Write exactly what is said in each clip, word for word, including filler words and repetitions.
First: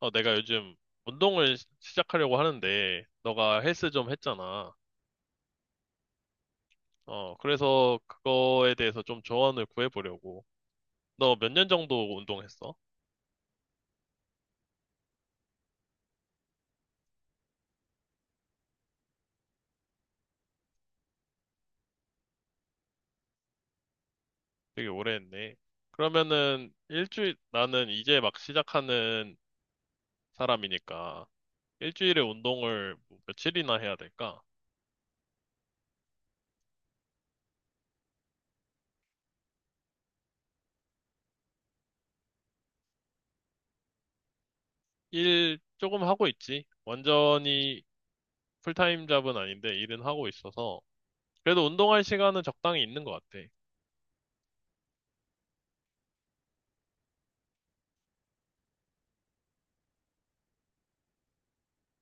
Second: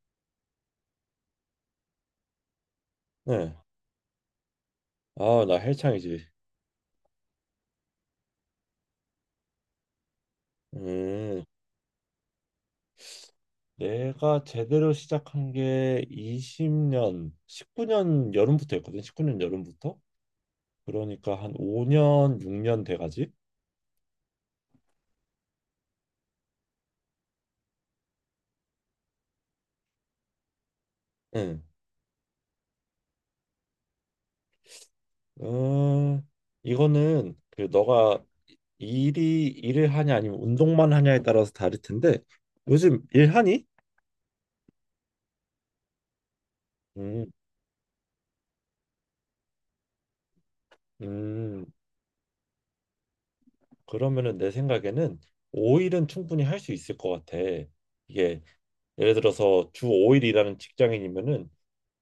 어, 내가 요즘 운동을 시- 시작하려고 하는데, 네. 너가 헬스 좀 했잖아. 아, 나 헬창이지. 어, 그래서 그거에 대해서 좀 조언을 구해보려고. 너 음, 몇 년 정도 운동했어? 내가 제대로 시작한 게 이십 년, 십구 년 여름부터 했거든. 십구 년 여름부터. 그러니까 한 오 년, 육 년 돼가지. 되게 오래 했네. 그러면은, 일주일, 나는 이제 막 시작하는 사람이니까, 응. 일주일에 운동을 뭐 며칠이나 해야 될까? 음, 이거는 그 너가 일이 일을 하냐 아니면 운동만 하냐에 따라서 다를 텐데 요즘 일하니? 일 조금 하고 있지. 음, 완전히 풀타임 잡은 아닌데, 일은 하고 있어서. 그래도 음, 운동할 시간은 적당히 있는 것 같아. 그러면은 내 생각에는 오 일은 충분히 할 수 있을 것 같아. 이게 예를 들어서 주 오 일 일하는 직장인이면은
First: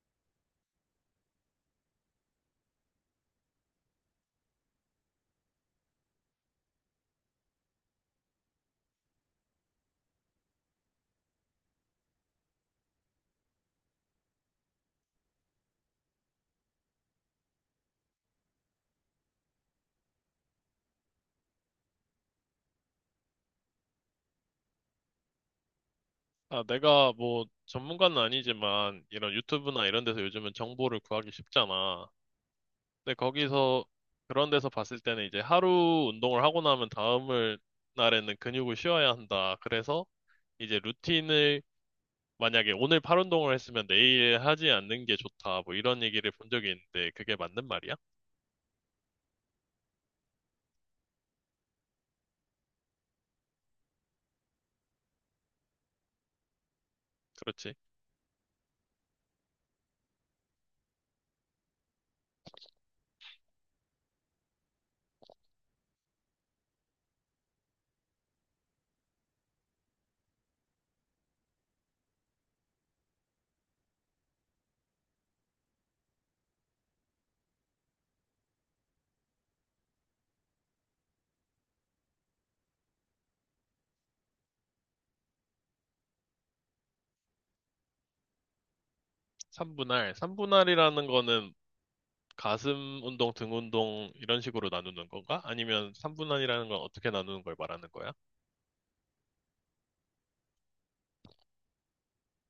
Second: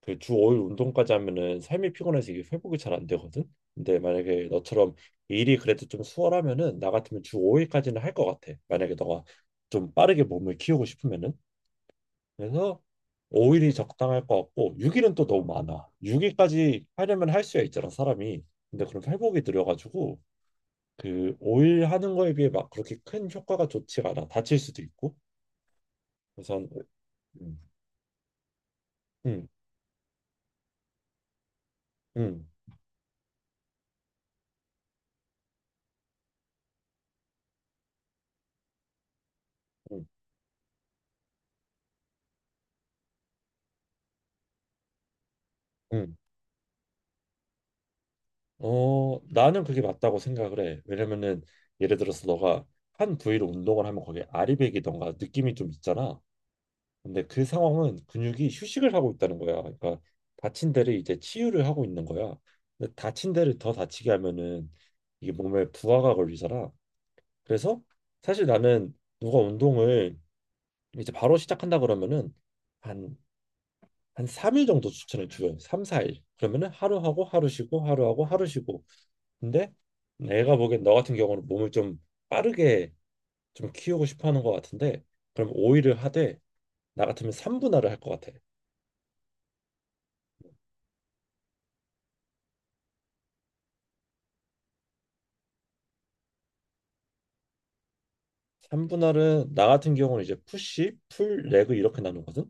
그 주 오 일 운동까지 하면은 삶이 피곤해서 이게 회복이 잘 안 되거든. 근데 만약에 너처럼 일이 그래도 좀 수월하면은 나 같으면 주 오 일까지는 할 것 같아. 만약에 너가 좀 빠르게 몸을 키우고 싶으면은 그래서 오 일이 적당할 것 같고 육 일은 또 너무 많아. 육 일까지 하려면 할 수야 있잖아 사람이. 근데 그럼 회복이 느려가지고 그 오 일 하는 거에 비해 막 그렇게 큰 효과가 좋지가 않아. 다칠 수도 있고. 아, 우선 내가 뭐 음, 전문가는 아니지만 이런 음, 유튜브나 이런 데서 요즘은 정보를 구하기 쉽잖아. 음, 근데 거기서 그런 데서 봤을 때는 이제 하루 운동을 하고 나면 다음을 날에는 근육을 쉬어야 한다. 그래서 음, 이제 루틴을 만약에 오늘 팔 운동을 했으면 내일 하지 않는 게 좋다. 뭐 이런 음. 얘기를 본 적이 있는데 그게 맞는 말이야? 어, 나는 그게 맞다고 생각을 해. 왜냐면은 예를 들어서 너가 한 부위로 운동을 하면 거기에 아리백이던가 느낌이 좀 있잖아. 근데 그 그렇지. 상황은 근육이 휴식을 하고 있다는 거야. 그러니까 다친 데를 이제 치유를 하고 있는 거야. 근데 다친 데를 더 다치게 하면은 이게 몸에 부하가 걸리잖아. 그래서 사실 나는 누가 운동을 이제 바로 시작한다 그러면은 한 한 삼 일 정도 추천을 줘요. 삼, 사 일. 그러면은 하루 하고 하루 쉬고 하루 하고 하루 쉬고. 근데 애가 보기엔 너 같은 경우는 몸을 좀 빠르게 좀 키우고 싶어 하는 것 같은데 그럼 오 일을 하되 나 같으면 삼분할을 할 것 같아. 삼분할 삼분할이라는 거는 가슴 운동, 등 운동 이런 식으로 나누는 건가? 아니면 삼분할이라는 건 어떻게 나누는 걸 말하는 거야? 삼분할은 나 같은 경우는 이제 푸시, 풀, 레그 이렇게 나누거든.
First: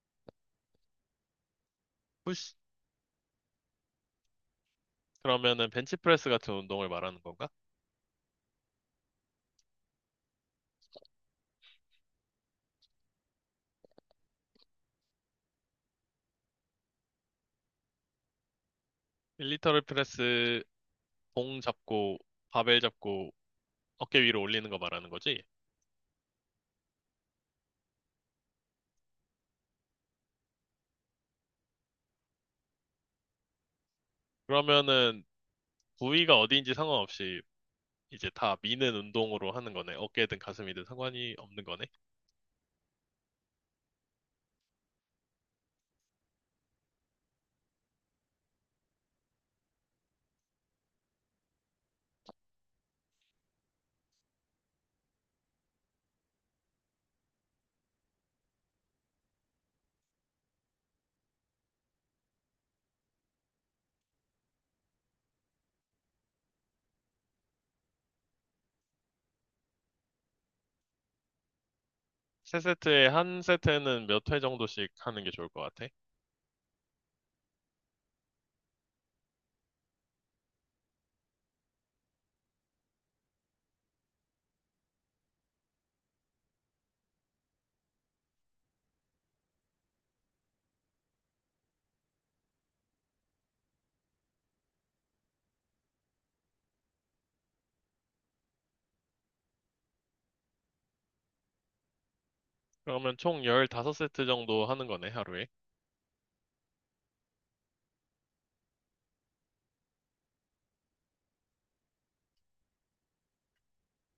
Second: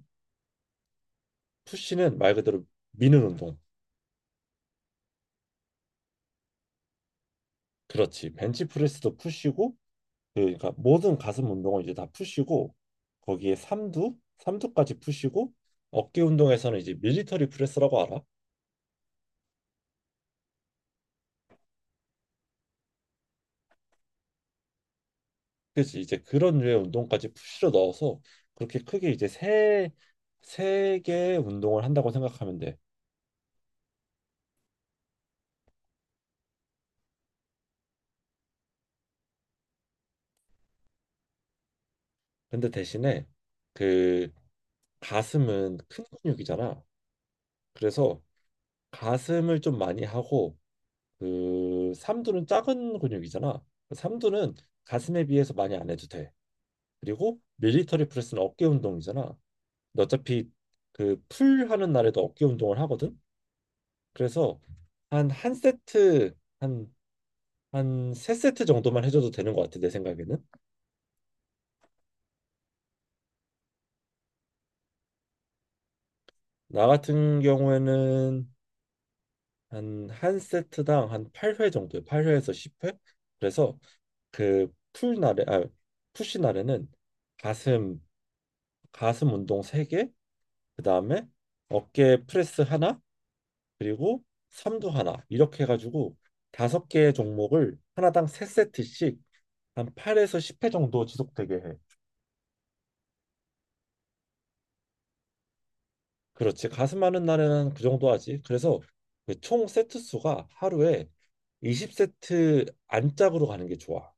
푸시는 말 그대로 미는 운동. 그러면은 벤치프레스 같은 운동을 말하는 건가? 그렇지. 벤치프레스도 푸시고 그, 그러니까 모든 가슴 운동은 이제 다 푸시고 거기에 삼두, 삼두까지 푸시고 어깨 운동에서는 이제 밀리터리 프레스라고 알아? 밀리터리 프레스 봉 잡고 바벨 잡고 어깨 위로 올리는 거 말하는 거지? 그치 이제 그런 류의 운동까지 푸시로 넣어서 그렇게 크게 이제 세 세 개의 운동을 한다고 생각하면 돼. 그러면은 부위가 어디인지 상관없이 이제 다 미는 운동으로 하는 거네. 어깨든 가슴이든 상관이 없는 거네. 근데 대신에 그 가슴은 큰 근육이잖아. 그래서 가슴을 좀 많이 하고 그 삼두는 작은 근육이잖아. 삼두는 가슴에 비해서 많이 안 해도 돼. 그리고 밀리터리 프레스는 어깨 운동이잖아. 근데 어차피 그 풀 하는 날에도 어깨 운동을 하거든. 그래서 한 한 세트 한 한 세세트 정도만 해줘도 되는 것 같아, 내 생각에는. 세 세트에 한 세트는 몇 회 정도씩 하는 게 좋을 것 같아. 나 같은 경우에는 한 한 세트당 한 팔 회 정도, 팔 회에서 십 회? 그래서 그 풀날에, 아, 푸시 날에는 가슴, 가슴 운동 세 개, 그 다음에 어깨 프레스 하나, 그리고 삼두 하나, 이렇게 해가지고 다섯 개의 종목을 하나당 세세트씩한 팔에서 십 회 정도 지속되게 해. 그러면 총 십오 세트 정도 하는 거네, 하루에. 그렇지. 가슴 많은 날에는 그 정도 하지. 그래서 그총 세트 수가 하루에 이십 세트 안짝으로 가는 게 좋아.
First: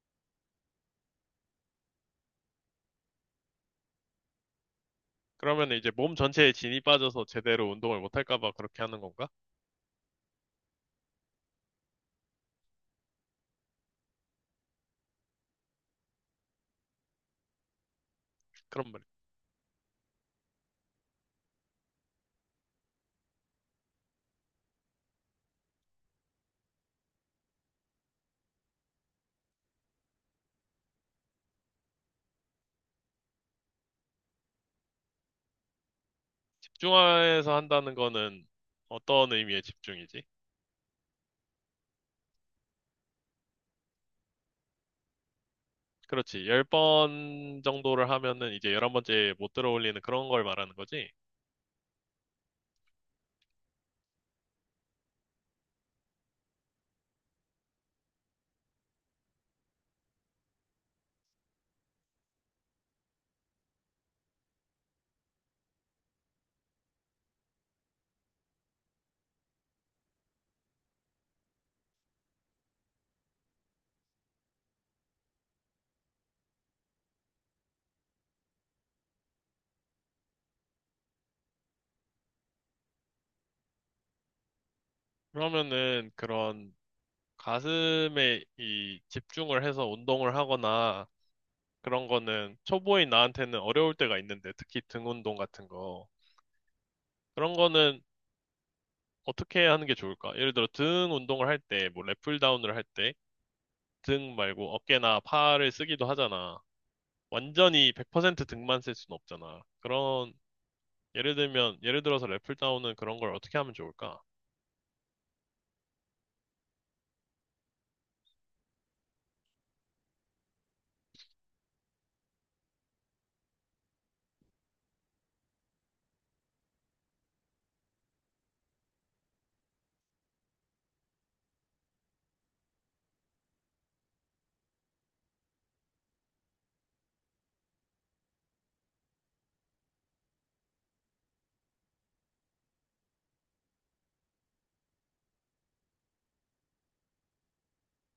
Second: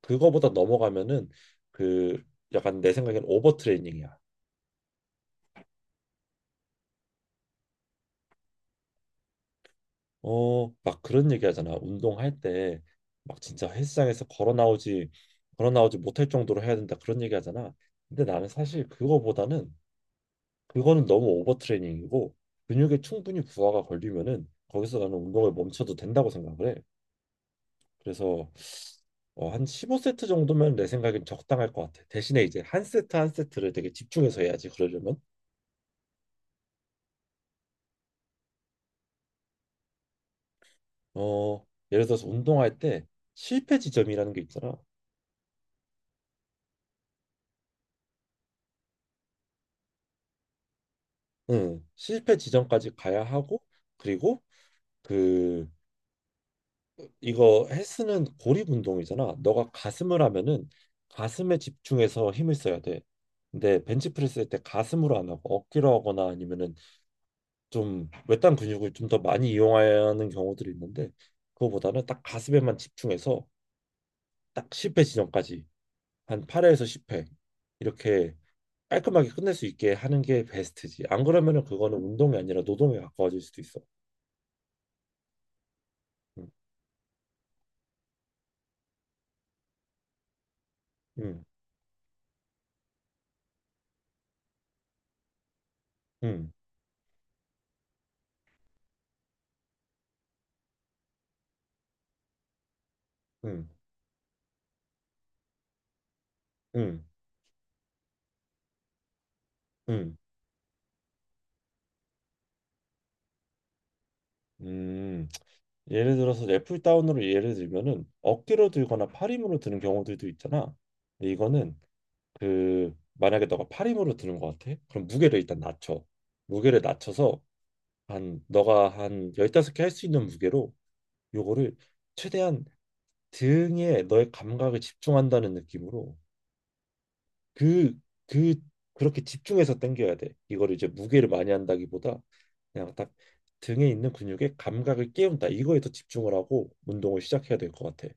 그거보다 넘어가면은 그 약간 내 생각엔 오버트레이닝이야. 그러면 이제 몸 전체에 진이 빠져서 제대로 운동을 못 할까 봐 그렇게 하는 건가? 어, 막 그런 얘기 하잖아. 운동할 때 막 진짜 헬스장에서 걸어 나오지 걸어 나오지 못할 정도로 해야 된다. 그런 얘기 하잖아. 근데 나는 사실 그럼 말이야. 그거보다는 그거는 너무 오버트레이닝이고 근육에 충분히 부하가 걸리면은 거기서 나는 운동을 멈춰도 된다고 생각을 해. 그래서 어, 한 십오 세트 정도면 내 생각엔 적당할 것 같아. 대신에 이제 한 세트 한 세트를 되게 집중해서 해야지. 그러려면 집중해서 한다는 거는 어떤 의미의 집중이지? 어, 예를 들어서 운동할 때 실패 지점이라는 게 있잖아. 그렇지. 열 번 정도를 하면은 이제 열한 번째 못 들어올리는 그런 걸 말하는 거지. 응, 실패 지점까지 가야 하고 그리고 그 이거 헬스는 고립 운동이잖아. 너가 가슴을 하면은 가슴에 집중해서 힘을 써야 돼. 근데 벤치프레스 할 때 가슴으로 안 하고 어깨로 하거나 아니면은 좀 외딴 근육을 좀 더 많이 이용하는 경우들이 있는데 그거보다는 딱 가슴에만 집중해서 딱 십 회 지점까지 한 팔 회에서 십 회 이렇게 깔끔하게 끝낼 수 있게 하는 게 베스트지. 안 그러면은 그거는 운동이 아니라 노동에 가까워질 수도 있어. 그러면은 음, 그런 가슴에 이 집중을 해서 운동을 하거나 음, 그런 거는 초보인 나한테는 어려울 때가 있는데 특히 등 운동 같은 거. 음, 그런 거는 어떻게 하는 게 좋을까? 예를 들어 등 운동을 할 때, 뭐 랫풀 다운을 할 때 음, 등 말고 어깨나 팔을 쓰기도 하잖아. 음, 완전히 백 퍼센트 등만 쓸 수는 없잖아. 음. 그런 예를 들면 예를 들어서 랫풀 다운은 그런 걸 어떻게 하면 좋을까? 음, 예를 들어서 애플 다운으로 예를 들면은 어깨로 들거나 팔힘으로 드는 경우들도 있잖아. 근데 이거는 그 만약에 너가 팔힘으로 드는 것 같아? 그럼 무게를 일단 낮춰. 무게를 낮춰서 한 너가 한 열다섯 개 할 수 있는 무게로 요거를 최대한 등에 너의 감각에 집중한다는 느낌으로 그 그 그렇게 집중해서 당겨야 돼. 이거를 이제 무게를 많이 한다기보다 그냥 딱 등에 있는 근육에 감각을 깨운다. 이거에 더 집중을 하고 운동을 시작해야 될 것 같아.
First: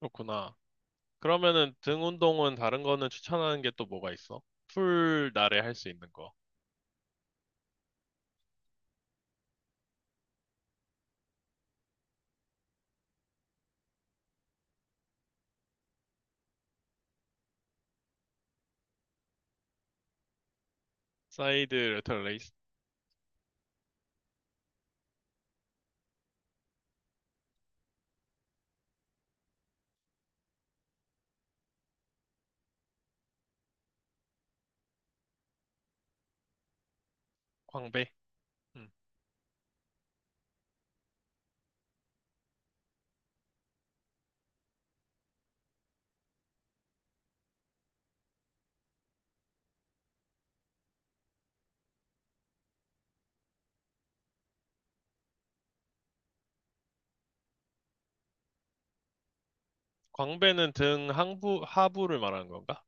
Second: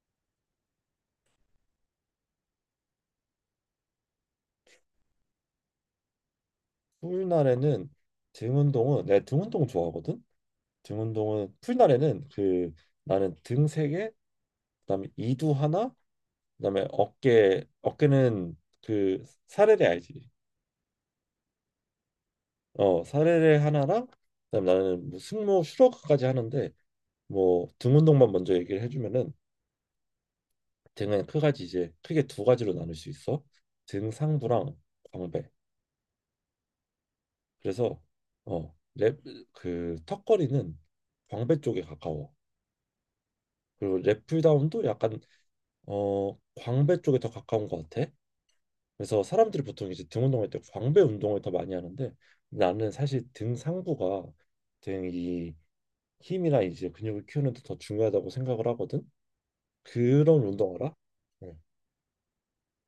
그렇구나. 그러면은 등 운동은 다른 거는 추천하는 게 또 뭐가 있어? 풀 날에 할 수 있는 거. 풀날에는 등 운동은 내가 등 운동 좋아하거든. 등 운동은 풀날에는 그 나는 등 세 개, 그다음에 이두 하나, 그다음에 어깨 어깨는 그 사레레 알지? 사이드 레터 레이스, 어, 사례를 하나랑 그다음 나는 뭐 승모 슈로크까지 하는데 뭐 등 운동만 먼저 얘기를 해주면은 등은 크가지 이제 크게 두 가지로 나눌 수 있어. 등 상부랑 광배. 그래서 광배. 어, 음. 랩그 턱걸이는 광배 쪽에 가까워. 그리고 랩풀다운도 약간 어 광배 쪽에 더 가까운 것 같아. 그래서 사람들이 보통 이제 등 운동할 때 광배 운동을 더 많이 하는데 나는 사실 등 상부가 등이 힘이나 이제 근육을 키우는 데 더 중요하다고 생각을 하거든. 그런 광배는 운동 알아? 등 응. 항부, 하부를 말하는 건가?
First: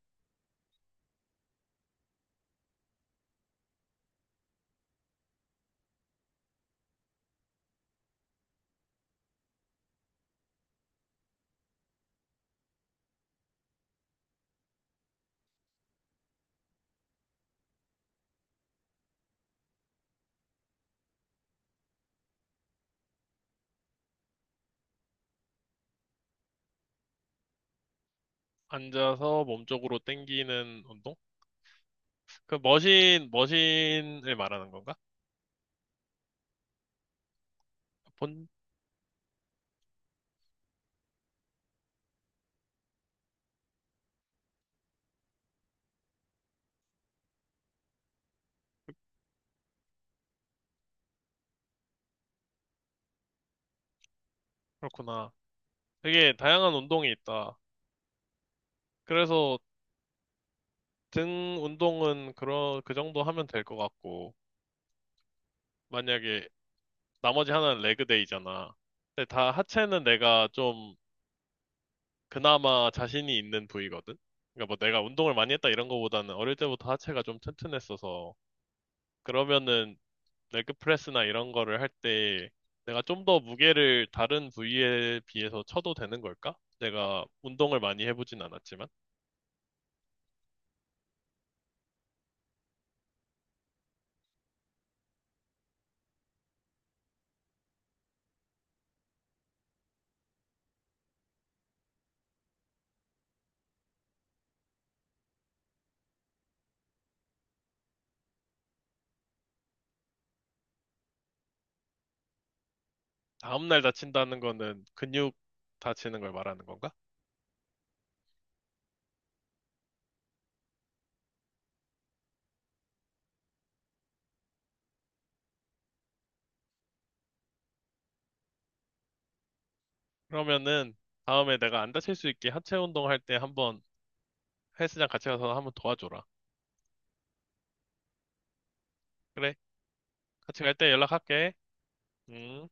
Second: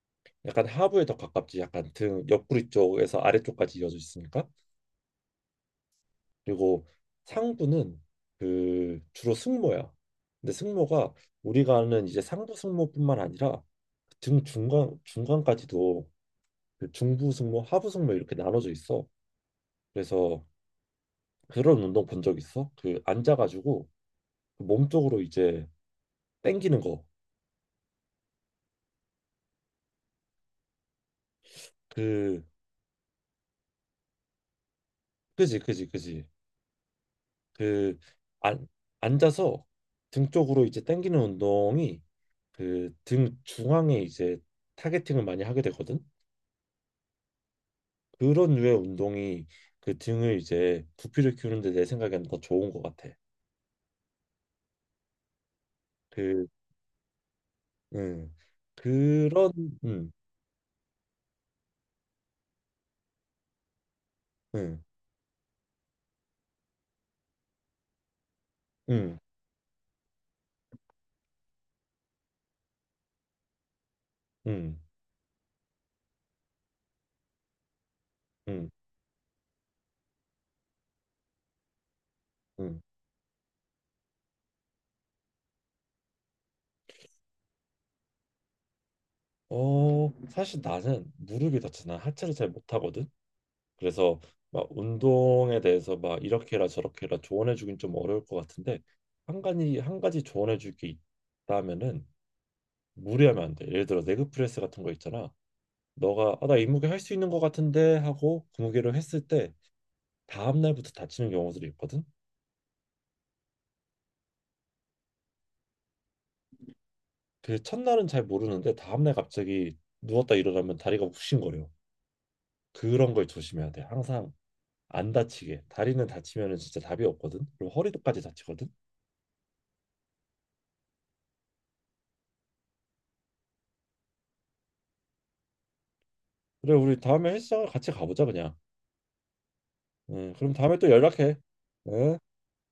약간 하부에 더 가깝지. 약간 등 옆구리 쪽에서 아래쪽까지 이어져 있으니까. 그리고 상부는 그 주로 승모야. 근데 승모가 우리가 아는 이제 상부 승모뿐만 아니라 등 중간 중간까지도 그 중부 승모, 하부 승모 이렇게 나눠져 있어. 그래서 그런 운동 본 적 있어? 그 앉아가지고 몸 쪽으로 이제 당기는 거. 앉아서 몸 쪽으로 당기는 운동? 그 그 머신, 머신을 말하는 건가? 그지, 그지, 그지. 그 본, 안, 앉아서 등 쪽으로 이제 당기는 운동이 그 등 중앙에 이제 타겟팅을 많이 하게 되거든. 그런 류의 운동이 그 등을 이제 부피를 키우는데 내 생각에는 더 좋은 것 같아. 그렇구나. 되게 그, 다양한 운동이 있다. 음, 그런, 그래서 음, 등 운동은 그런, 그 정도 하면 될 것 같고, 음, 만약에 나머지 하나는 레그데이잖아. 음, 근데 다 하체는 내가 좀 그나마 자신이 있는 부위거든? 그러니까 뭐 음, 내가 운동을 많이 했다 이런 거보다는 어릴 때부터 하체가 좀 튼튼했어서 음, 그러면은 레그프레스나 이런 거를 할 때 음. 내가 좀 더 무게를 다른 부위에 비해서 쳐도 되는 걸까? 내가 운동을 많이 해보진 않았지만 어, 사실 나는 무릎이 다쳐서 난 하체를 잘 못하거든. 그래서 막 운동에 대해서 막 이렇게 해라 저렇게 해라 조언해 주긴 좀 어려울 것 같은데 한 가지 한 가지 조언해 줄 게 있다면은 무리하면 안 돼. 예를 들어 레그 프레스 같은 거 있잖아. 너가 아, 나 이 무게 할 수 있는 것 같은데 하고 그 무게를 했을 때 다음 날부터 다치는 경우들이 있거든. 다음날 다친다는 거는 근육 다치는 걸 말하는 건가? 그 첫날은 잘 모르는데 다음 날 갑자기 누웠다 일어나면 다리가 욱신거려. 그런 걸 조심해야 돼. 항상 안 다치게. 다리는 다치면은 진짜 답이 없거든. 그리고 허리도까지 다치거든. 그러면은 다음에 내가 안 다칠 수 있게 하체 운동할 때 한번 헬스장 같이 가서 한번 도와줘라. 그래 우리 다음에 헬스장을 같이 가보자 그냥. 그래? 음, 그럼 같이 갈 다음에 또 때 연락해. 연락할게. 응? 음.